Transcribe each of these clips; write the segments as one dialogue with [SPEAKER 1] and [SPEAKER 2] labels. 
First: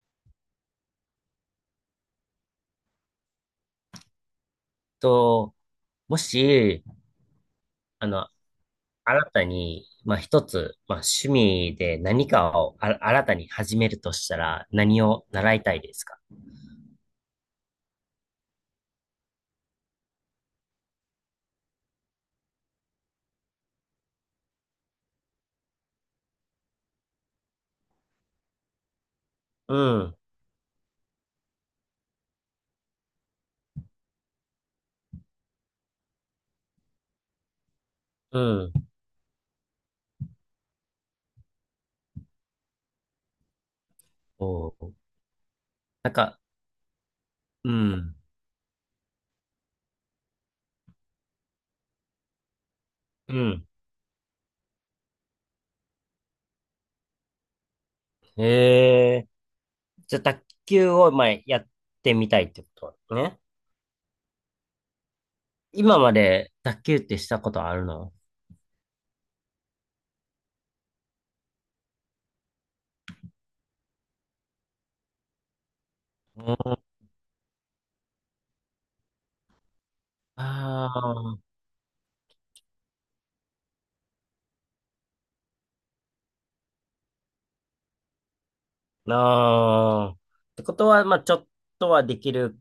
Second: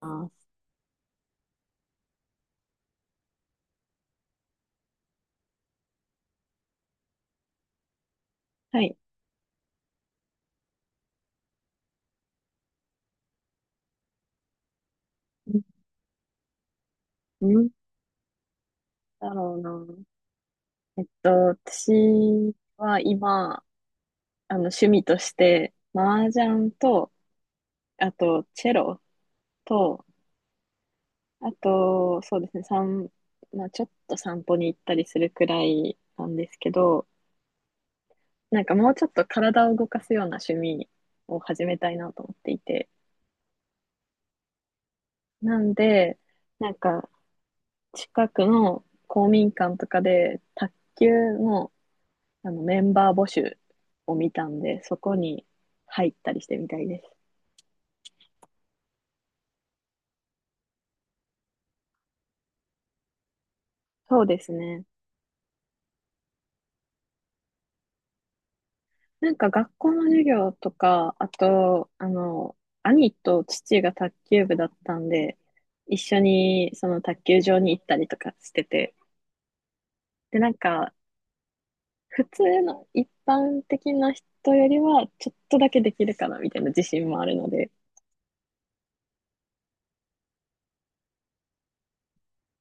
[SPEAKER 1] ます。
[SPEAKER 2] と、もし、あの、
[SPEAKER 1] はい。
[SPEAKER 2] 新たに、まあ、一つ、まあ、趣味で何かを新たに始めるとしたら、何を習いたいですか？
[SPEAKER 1] うん。なんだろうな。私は今、趣味として、麻雀と、あと、チェロ
[SPEAKER 2] う
[SPEAKER 1] と、
[SPEAKER 2] ん、
[SPEAKER 1] あと、そうですね、まあ、ちょっと散歩に行ったりするくらいなんですけど、
[SPEAKER 2] う
[SPEAKER 1] なんか
[SPEAKER 2] ん。
[SPEAKER 1] もうちょっと体を動かすような趣味を始めたいなと思っていて。
[SPEAKER 2] おー。
[SPEAKER 1] なん
[SPEAKER 2] なん
[SPEAKER 1] で、
[SPEAKER 2] か、
[SPEAKER 1] なんか、
[SPEAKER 2] うん、
[SPEAKER 1] 近くの公民館とかで、卓球のメンバー募
[SPEAKER 2] う
[SPEAKER 1] 集
[SPEAKER 2] ん。
[SPEAKER 1] を見たんで、そこに入ったりしてみたいです。
[SPEAKER 2] へえ。じゃあ、卓球を、まあ、やってみたいってことね。
[SPEAKER 1] そうですね。
[SPEAKER 2] 今まで卓球ってしたことあるの？
[SPEAKER 1] なんか学校の授業とか、あと、兄と父が卓球部だったんで、一緒
[SPEAKER 2] う
[SPEAKER 1] に
[SPEAKER 2] ん。
[SPEAKER 1] その卓球場に行ったりとかしてて、で、なん
[SPEAKER 2] あ
[SPEAKER 1] か、
[SPEAKER 2] あ、
[SPEAKER 1] 普通の一般的な人よりは、ちょっとだけできるかなみたいな自信もあるので、
[SPEAKER 2] なあ。ってことは、まあ、ちょっとはできる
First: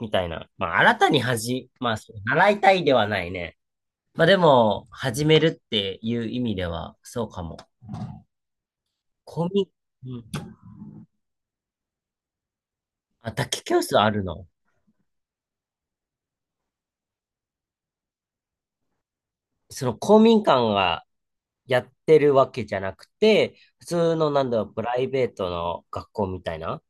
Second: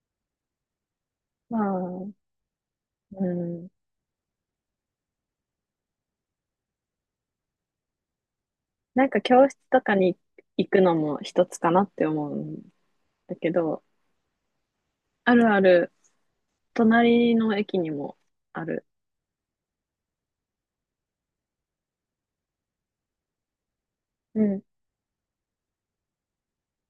[SPEAKER 2] みたいな。まあ、新たに
[SPEAKER 1] ま
[SPEAKER 2] 始、まあ、そう
[SPEAKER 1] あ、
[SPEAKER 2] 習いたいではな
[SPEAKER 1] う
[SPEAKER 2] いね。
[SPEAKER 1] ん、
[SPEAKER 2] まあ、でも、始めるっていう意味では、そうかも。
[SPEAKER 1] なんか教
[SPEAKER 2] 公
[SPEAKER 1] 室
[SPEAKER 2] 民、
[SPEAKER 1] とか
[SPEAKER 2] う
[SPEAKER 1] に
[SPEAKER 2] ん。
[SPEAKER 1] 行くのも一つかなって思うん
[SPEAKER 2] あ、
[SPEAKER 1] だ
[SPEAKER 2] 卓
[SPEAKER 1] け
[SPEAKER 2] 球教
[SPEAKER 1] ど、
[SPEAKER 2] 室あるの？
[SPEAKER 1] あるある、隣の駅にもある。
[SPEAKER 2] その公民館がやってるわけじゃなくて、普通の、
[SPEAKER 1] う
[SPEAKER 2] なんだ
[SPEAKER 1] ん。
[SPEAKER 2] ろう、プライベートの学校みたいな。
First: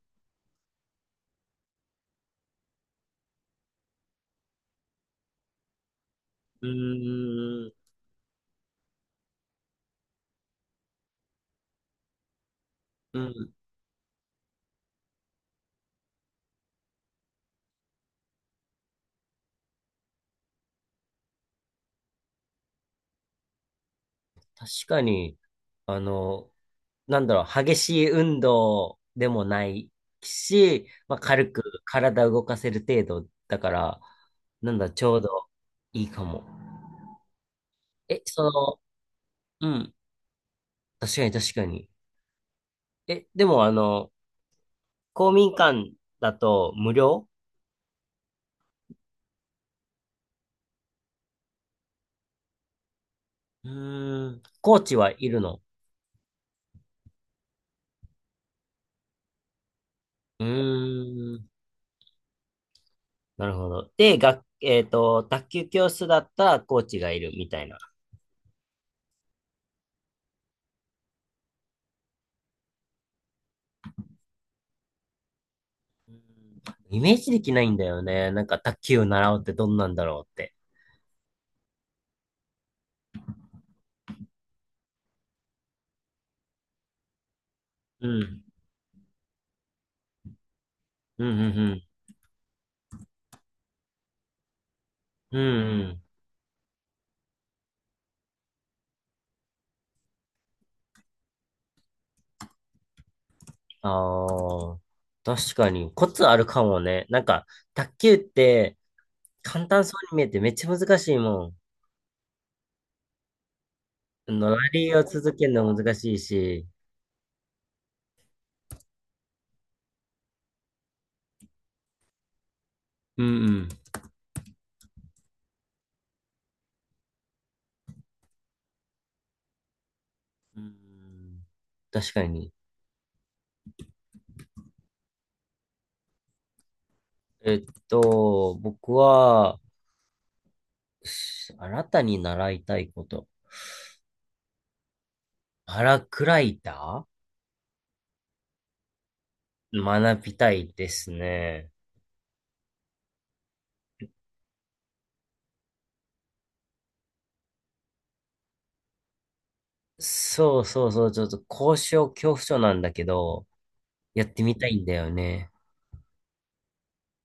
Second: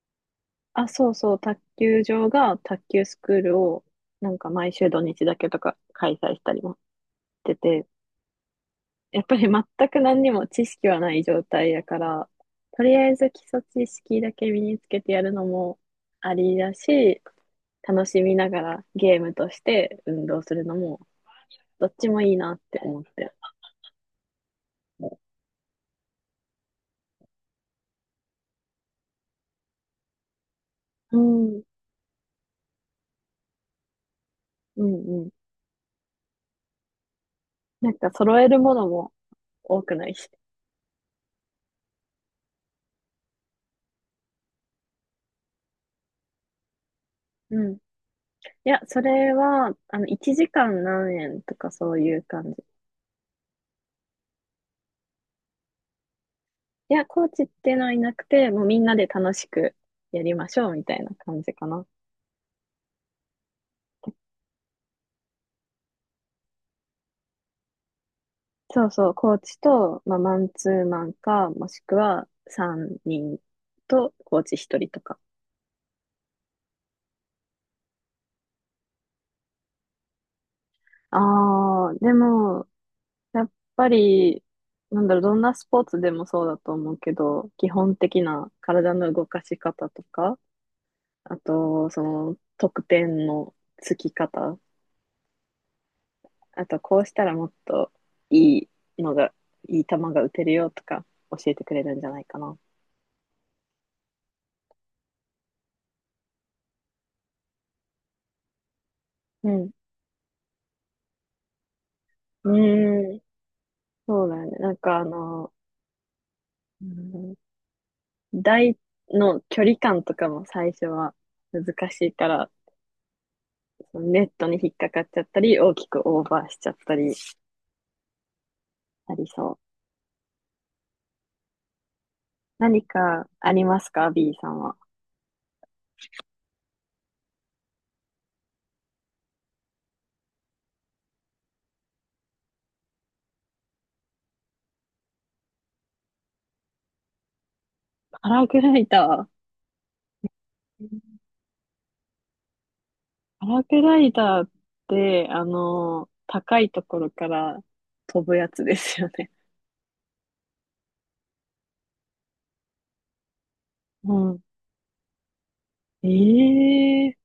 [SPEAKER 1] あ、そうそう、卓球場が卓球スクールを、なんか毎週土日だけとか開催したり
[SPEAKER 2] う
[SPEAKER 1] もして
[SPEAKER 2] ーん、
[SPEAKER 1] て、やっぱり全く何にも知識はない状態やから、とりあえ
[SPEAKER 2] う
[SPEAKER 1] ず基
[SPEAKER 2] ん、
[SPEAKER 1] 礎知識だけ身につけてやるのもありだし、楽しみながらゲームとして運動するのも、どっちもいいなって思って。
[SPEAKER 2] 確か
[SPEAKER 1] う
[SPEAKER 2] に、あの、なんだろう、激しい運動でもないし、まあ、軽
[SPEAKER 1] ん、
[SPEAKER 2] く体動かせる程度だから、なん
[SPEAKER 1] う
[SPEAKER 2] だ、
[SPEAKER 1] ん、
[SPEAKER 2] ちょう
[SPEAKER 1] うん。
[SPEAKER 2] どいいかも。
[SPEAKER 1] なんか
[SPEAKER 2] え、
[SPEAKER 1] 揃
[SPEAKER 2] そ
[SPEAKER 1] えるも
[SPEAKER 2] の、
[SPEAKER 1] のも
[SPEAKER 2] う
[SPEAKER 1] 多く
[SPEAKER 2] ん、
[SPEAKER 1] ないし。
[SPEAKER 2] 確かに確かに。え、でも公民館だと無料？
[SPEAKER 1] うん。いや、それは、あの、1時間何円とかそういう感じ。
[SPEAKER 2] うーん、コーチはいるの？
[SPEAKER 1] いや、コーチっていうのはいなくて、もうみんなで楽しくやり
[SPEAKER 2] う
[SPEAKER 1] ましょうみたいな
[SPEAKER 2] ー
[SPEAKER 1] 感
[SPEAKER 2] ん、
[SPEAKER 1] じかな。
[SPEAKER 2] なるほど。で、学えっと、卓球教室だったらコーチがいるみたいな。
[SPEAKER 1] そうそう、コーチと、まあ、マンツーマンか、もしくは3人とコーチ1人とか。
[SPEAKER 2] うん。イメージできないんだよね。なんか卓球を習うってどんなんだろうって。
[SPEAKER 1] ああ、でも、やっぱり、なんだろう、どんなスポーツでもそうだと思うけど、基本
[SPEAKER 2] う
[SPEAKER 1] 的
[SPEAKER 2] ん。
[SPEAKER 1] な体の動かし方とか、
[SPEAKER 2] うん
[SPEAKER 1] あ
[SPEAKER 2] うんうん。
[SPEAKER 1] と、その、得点のつき方、
[SPEAKER 2] うんうん。
[SPEAKER 1] あとこうしたらもっといいのが、いい球が打てるよとか教えてくれるんじゃないかな。
[SPEAKER 2] ああ、確かに。コツあるかもね。なんか、卓球って
[SPEAKER 1] う
[SPEAKER 2] 簡
[SPEAKER 1] ん。
[SPEAKER 2] 単そうに見えてめっちゃ難しいもん。
[SPEAKER 1] うーん。そうだよ
[SPEAKER 2] の
[SPEAKER 1] ね。
[SPEAKER 2] ラ
[SPEAKER 1] なん
[SPEAKER 2] リ
[SPEAKER 1] か
[SPEAKER 2] ーを続けるの難しいし。
[SPEAKER 1] うん、台の距離感とかも最初は難しいから、
[SPEAKER 2] うんうん。
[SPEAKER 1] そのネットに引っかかっちゃったり、大きくオーバーしちゃったりありそう。
[SPEAKER 2] うん、確かに。
[SPEAKER 1] 何かありますか？ B さんは。
[SPEAKER 2] 僕は、新たに習いたいこと。パラクライタ
[SPEAKER 1] パラグライダー。
[SPEAKER 2] ー学びたい
[SPEAKER 1] う
[SPEAKER 2] です
[SPEAKER 1] ん
[SPEAKER 2] ね。
[SPEAKER 1] パラグライダーって、あの、高いところから飛ぶやつですよね。
[SPEAKER 2] そうそうそう、ちょっと高所恐怖症なんだけど、
[SPEAKER 1] う
[SPEAKER 2] やっ
[SPEAKER 1] ん。
[SPEAKER 2] てみたいんだよね。
[SPEAKER 1] ええ、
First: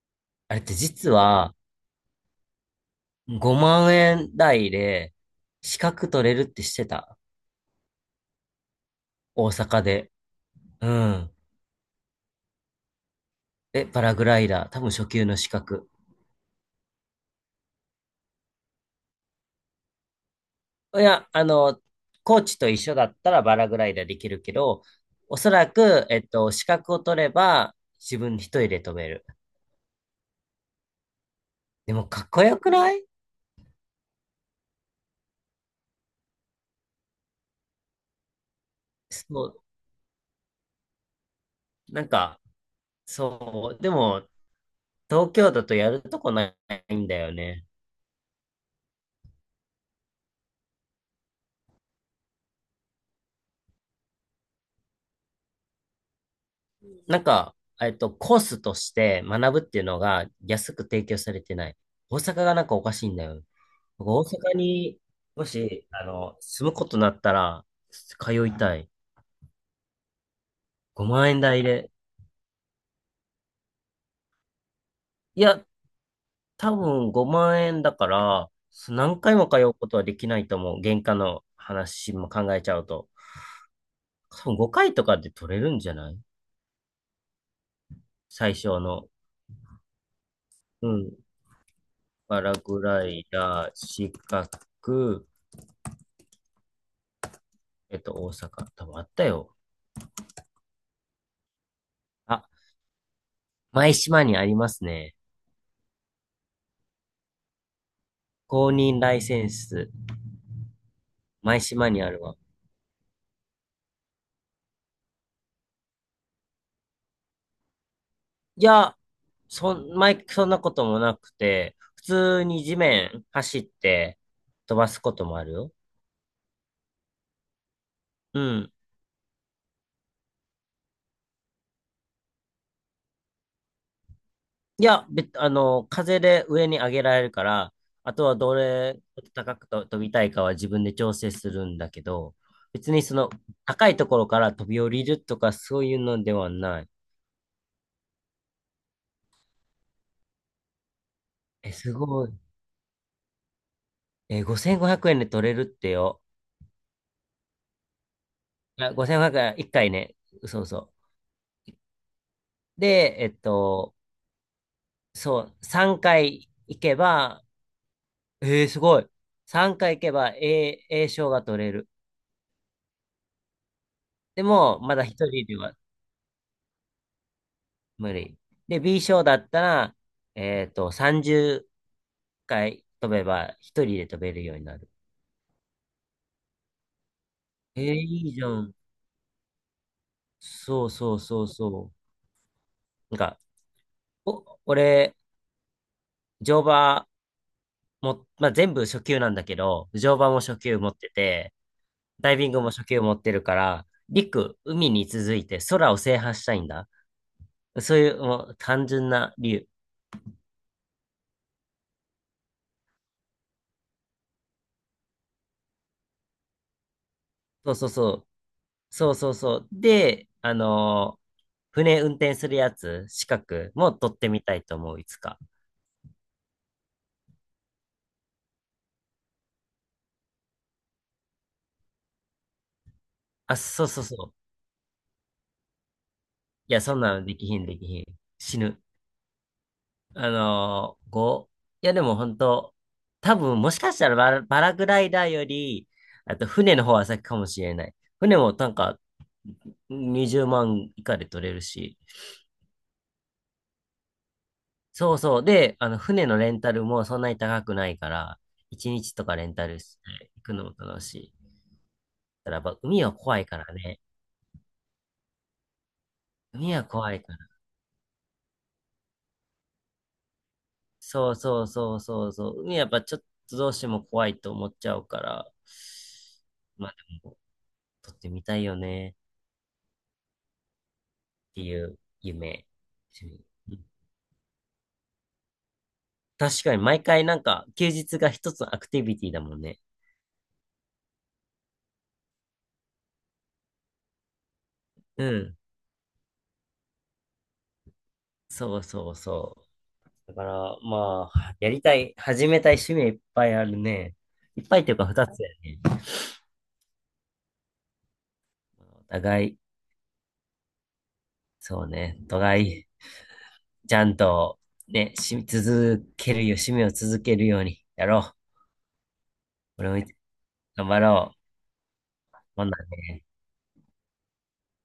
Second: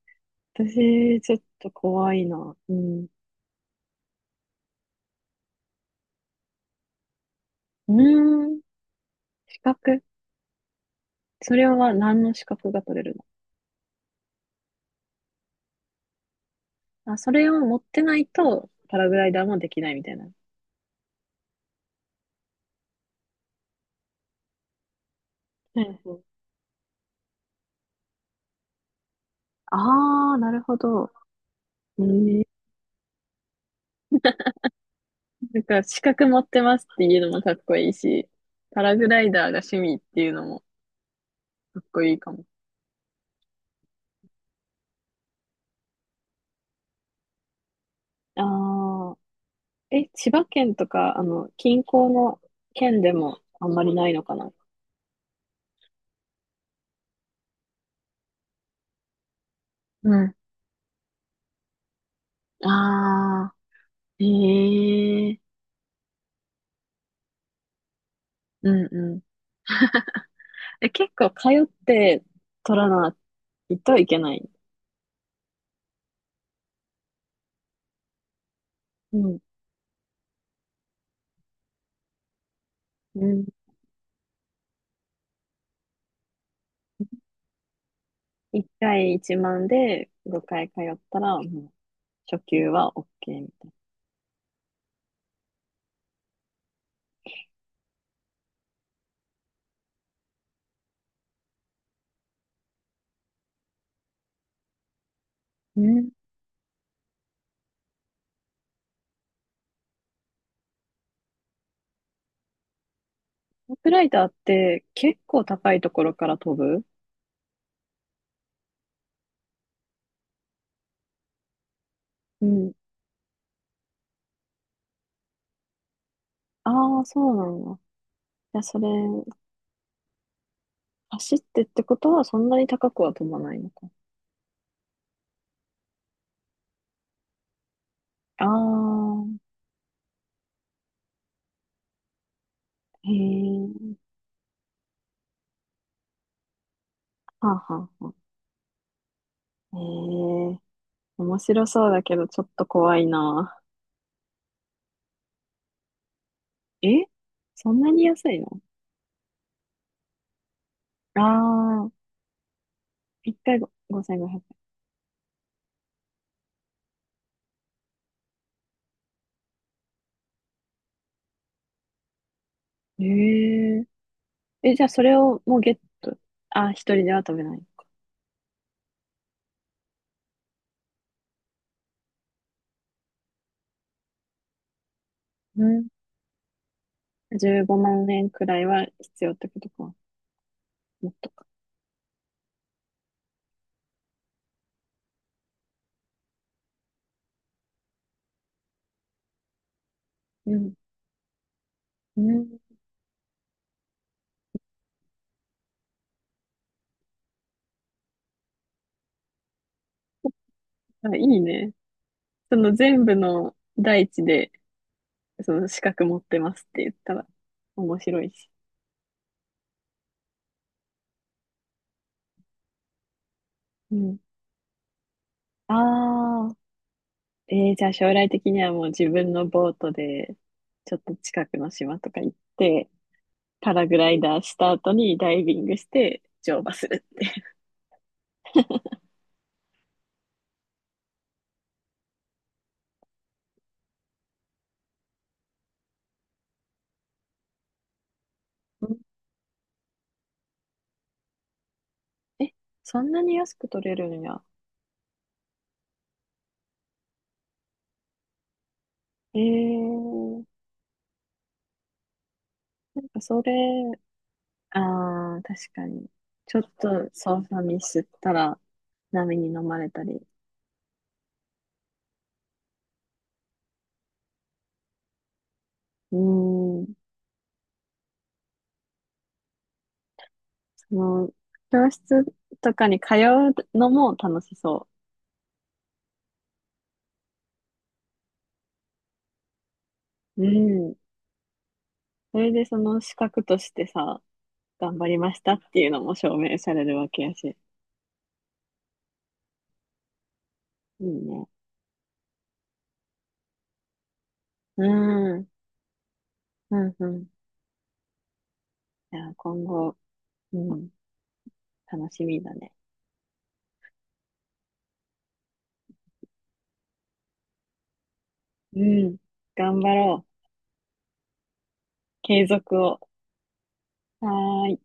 [SPEAKER 2] あれって実
[SPEAKER 1] 私、ちょっ
[SPEAKER 2] は、
[SPEAKER 1] と怖いな。うん。う
[SPEAKER 2] うん、5万円台で資格取れるってしてた。
[SPEAKER 1] ーん。
[SPEAKER 2] 大
[SPEAKER 1] 資
[SPEAKER 2] 阪
[SPEAKER 1] 格。
[SPEAKER 2] で。うん。
[SPEAKER 1] それは何の資格が取れる
[SPEAKER 2] え、パラグライダー。多分初級の資格。
[SPEAKER 1] の？あ、それを持ってないと、パラグライダーもできないみたいな。
[SPEAKER 2] いや、コーチと一緒だったらパラグライダーできるけど、おそら
[SPEAKER 1] はい
[SPEAKER 2] く、
[SPEAKER 1] はい。
[SPEAKER 2] 資格を取れば自分一人で飛べる。
[SPEAKER 1] ああ、なるほど。
[SPEAKER 2] で
[SPEAKER 1] え
[SPEAKER 2] もかっこ
[SPEAKER 1] え
[SPEAKER 2] よくない？
[SPEAKER 1] なんか、資格持ってますっていうのもかっこいいし、パラグライ
[SPEAKER 2] そ
[SPEAKER 1] ダーが
[SPEAKER 2] う。
[SPEAKER 1] 趣味っていうのもかっこ
[SPEAKER 2] なん
[SPEAKER 1] いいか
[SPEAKER 2] か、
[SPEAKER 1] も。
[SPEAKER 2] そう。でも、東京だとやるとこないんだよね。
[SPEAKER 1] ああ、え、千葉県とか、あの、近郊の県でもあんまりないのかな？
[SPEAKER 2] なんか、コースとして学ぶっていうの
[SPEAKER 1] う
[SPEAKER 2] が
[SPEAKER 1] ん。
[SPEAKER 2] 安く提供されてない。大阪がなんかおかしいんだよ。
[SPEAKER 1] あ
[SPEAKER 2] 僕大阪に
[SPEAKER 1] あ、え
[SPEAKER 2] も
[SPEAKER 1] え、
[SPEAKER 2] し、住むことになったら、通い
[SPEAKER 1] う
[SPEAKER 2] た
[SPEAKER 1] ん
[SPEAKER 2] い。
[SPEAKER 1] うん。え、結
[SPEAKER 2] 5
[SPEAKER 1] 構
[SPEAKER 2] 万円
[SPEAKER 1] 通
[SPEAKER 2] 台
[SPEAKER 1] っ
[SPEAKER 2] で。
[SPEAKER 1] て取らないといけない。
[SPEAKER 2] いや、多分5万円だから、
[SPEAKER 1] う
[SPEAKER 2] 何回
[SPEAKER 1] ん。
[SPEAKER 2] も通うことはできないと思う。原価の話も考えちゃうと。
[SPEAKER 1] うん。
[SPEAKER 2] 多分5回とかで取れるんじゃない？最
[SPEAKER 1] 1
[SPEAKER 2] 初の。
[SPEAKER 1] 回1万で5回通
[SPEAKER 2] う
[SPEAKER 1] っ
[SPEAKER 2] ん。
[SPEAKER 1] たら、もう
[SPEAKER 2] パ
[SPEAKER 1] 初
[SPEAKER 2] ラ
[SPEAKER 1] 級
[SPEAKER 2] グ
[SPEAKER 1] は OK
[SPEAKER 2] ライ
[SPEAKER 1] み
[SPEAKER 2] ダ
[SPEAKER 1] たい
[SPEAKER 2] ー、四角。大阪。多分あったよ。あ、舞島にありますね。
[SPEAKER 1] な。うん。
[SPEAKER 2] 公認ライセンス、舞島にあるわ。
[SPEAKER 1] トップライターって結構高いところから飛ぶ？
[SPEAKER 2] いや、そんなこともなくて、普通
[SPEAKER 1] う
[SPEAKER 2] に
[SPEAKER 1] ん。
[SPEAKER 2] 地面走って飛ばすこともあるよ。
[SPEAKER 1] ああー、そうなんだ。
[SPEAKER 2] う
[SPEAKER 1] いや、
[SPEAKER 2] ん。
[SPEAKER 1] それ、走ってってことはそんなに高くは飛ばないのか。
[SPEAKER 2] いや、べ、あの、風で上に上げられるから、あとは
[SPEAKER 1] あ
[SPEAKER 2] どれ
[SPEAKER 1] あ、
[SPEAKER 2] 高くと飛びたいかは自分で調整するんだけど、別に
[SPEAKER 1] へ
[SPEAKER 2] その
[SPEAKER 1] え。
[SPEAKER 2] 高いところから飛び降りるとかそういうのではない。
[SPEAKER 1] はあ、はあ、はあ。へえ。面白
[SPEAKER 2] え、
[SPEAKER 1] そう
[SPEAKER 2] す
[SPEAKER 1] だけ
[SPEAKER 2] ご
[SPEAKER 1] ど、
[SPEAKER 2] い。
[SPEAKER 1] ちょっと怖いな。
[SPEAKER 2] え、5500円で取れるってよ。
[SPEAKER 1] え、そんなに安いの？
[SPEAKER 2] あ、5500円、1回ね。そうそ
[SPEAKER 1] ああ、
[SPEAKER 2] う。で、
[SPEAKER 1] 一回ご5 5 0円。
[SPEAKER 2] そう、3回行けば、えー、すごい。3回行けば A 賞が取れる。
[SPEAKER 1] ええ
[SPEAKER 2] で
[SPEAKER 1] ー。え、
[SPEAKER 2] も、
[SPEAKER 1] じゃあ
[SPEAKER 2] ま
[SPEAKER 1] そ
[SPEAKER 2] だ
[SPEAKER 1] れ
[SPEAKER 2] 1
[SPEAKER 1] を
[SPEAKER 2] 人で
[SPEAKER 1] もうゲ
[SPEAKER 2] は
[SPEAKER 1] ット。あ、一人では食べない。
[SPEAKER 2] 無理。で、B 賞だったら、30回飛べば、1人で飛べるようになる。
[SPEAKER 1] うん。15
[SPEAKER 2] えー、
[SPEAKER 1] 万
[SPEAKER 2] い
[SPEAKER 1] 円
[SPEAKER 2] いじ
[SPEAKER 1] く
[SPEAKER 2] ゃ
[SPEAKER 1] らい
[SPEAKER 2] ん。
[SPEAKER 1] は必要ってことか。
[SPEAKER 2] そう
[SPEAKER 1] もっ
[SPEAKER 2] そう
[SPEAKER 1] と
[SPEAKER 2] そ
[SPEAKER 1] か。
[SPEAKER 2] うそう。なんか、俺、乗馬も、まあ、全部初級なんだけど、乗馬も
[SPEAKER 1] う
[SPEAKER 2] 初
[SPEAKER 1] ん。
[SPEAKER 2] 級持ってて、
[SPEAKER 1] う
[SPEAKER 2] ダイビン
[SPEAKER 1] ん。
[SPEAKER 2] グも初級持ってるから、陸、海に続いて空を制覇したいんだ。そういう、もう単純な理由。
[SPEAKER 1] あ、いいね。その全部の大地で、その資格持ってますって言ったら
[SPEAKER 2] そうそう
[SPEAKER 1] 面
[SPEAKER 2] そ
[SPEAKER 1] 白
[SPEAKER 2] う。
[SPEAKER 1] いし。
[SPEAKER 2] そうそうそう。で、船運転するやつ、資格も
[SPEAKER 1] う
[SPEAKER 2] 取っ
[SPEAKER 1] ん。
[SPEAKER 2] てみたいと思う、いつか。
[SPEAKER 1] ああ、じゃあ将来的にはもう自分のボートで、ちょっと近くの島とか行って、
[SPEAKER 2] あ、
[SPEAKER 1] パ
[SPEAKER 2] そ
[SPEAKER 1] ラ
[SPEAKER 2] う
[SPEAKER 1] グ
[SPEAKER 2] そう
[SPEAKER 1] ライ
[SPEAKER 2] そ
[SPEAKER 1] ダー
[SPEAKER 2] う。
[SPEAKER 1] した後にダイビングして乗馬
[SPEAKER 2] いや、
[SPEAKER 1] す
[SPEAKER 2] そん
[SPEAKER 1] る
[SPEAKER 2] な
[SPEAKER 1] っ
[SPEAKER 2] の
[SPEAKER 1] て。
[SPEAKER 2] できひん、できひん。死ぬ。あのこう、いやでも本当、多分もしかしたらパラグライダーより、あと船の方は先かもしれない。船もなん
[SPEAKER 1] う
[SPEAKER 2] か
[SPEAKER 1] ん
[SPEAKER 2] 20万以下で取れるし。
[SPEAKER 1] え、そんなに安く取れるんや。
[SPEAKER 2] そうそう。で、あの船のレンタルもそんなに高くないから、1日とか
[SPEAKER 1] え
[SPEAKER 2] レンタルして行
[SPEAKER 1] ー、
[SPEAKER 2] くのも楽しい。ただやっぱ
[SPEAKER 1] な
[SPEAKER 2] 海
[SPEAKER 1] ん
[SPEAKER 2] は
[SPEAKER 1] か
[SPEAKER 2] 怖
[SPEAKER 1] そ
[SPEAKER 2] い
[SPEAKER 1] れ、
[SPEAKER 2] からね。
[SPEAKER 1] ああ、確かに。ちょっ
[SPEAKER 2] 海は
[SPEAKER 1] と
[SPEAKER 2] 怖いから。
[SPEAKER 1] 操作ミスったら波に飲まれたり。
[SPEAKER 2] そうそうそうそうそう。海はやっぱちょっとどうしても怖いと思っちゃうから、
[SPEAKER 1] うー
[SPEAKER 2] ま
[SPEAKER 1] ん、
[SPEAKER 2] あでも、撮ってみたいよね。
[SPEAKER 1] その、
[SPEAKER 2] ってい
[SPEAKER 1] 教
[SPEAKER 2] う
[SPEAKER 1] 室
[SPEAKER 2] 夢。
[SPEAKER 1] とかに通
[SPEAKER 2] 趣味。
[SPEAKER 1] う
[SPEAKER 2] うん。
[SPEAKER 1] のも楽しそ
[SPEAKER 2] 確かに毎回なんか休日が一つのアクティビティだもんね。
[SPEAKER 1] う。うん。それでその資格としてさ、頑張り
[SPEAKER 2] う
[SPEAKER 1] ました
[SPEAKER 2] ん。
[SPEAKER 1] っていうのも証明されるわけやし。
[SPEAKER 2] そうそうそう。だから
[SPEAKER 1] いい
[SPEAKER 2] ま
[SPEAKER 1] ね。
[SPEAKER 2] あ、やりたい、始めたい趣味いっぱいあるね。いっぱい
[SPEAKER 1] う
[SPEAKER 2] っていうか二
[SPEAKER 1] ん、
[SPEAKER 2] つ
[SPEAKER 1] うん、
[SPEAKER 2] だよね。
[SPEAKER 1] うん。
[SPEAKER 2] お
[SPEAKER 1] じゃあ
[SPEAKER 2] 互い、
[SPEAKER 1] 今後、うん、
[SPEAKER 2] そう
[SPEAKER 1] 楽
[SPEAKER 2] ね、
[SPEAKER 1] し
[SPEAKER 2] お
[SPEAKER 1] みだ
[SPEAKER 2] 互
[SPEAKER 1] ね。
[SPEAKER 2] い、ちゃんとね、続けるよ、趣味を続けるようにやろう。
[SPEAKER 1] うん、頑
[SPEAKER 2] 俺
[SPEAKER 1] 張
[SPEAKER 2] も
[SPEAKER 1] ろう。
[SPEAKER 2] 頑張ろう。
[SPEAKER 1] 継
[SPEAKER 2] ほん
[SPEAKER 1] 続
[SPEAKER 2] な
[SPEAKER 1] を。
[SPEAKER 2] ね。
[SPEAKER 1] はーい。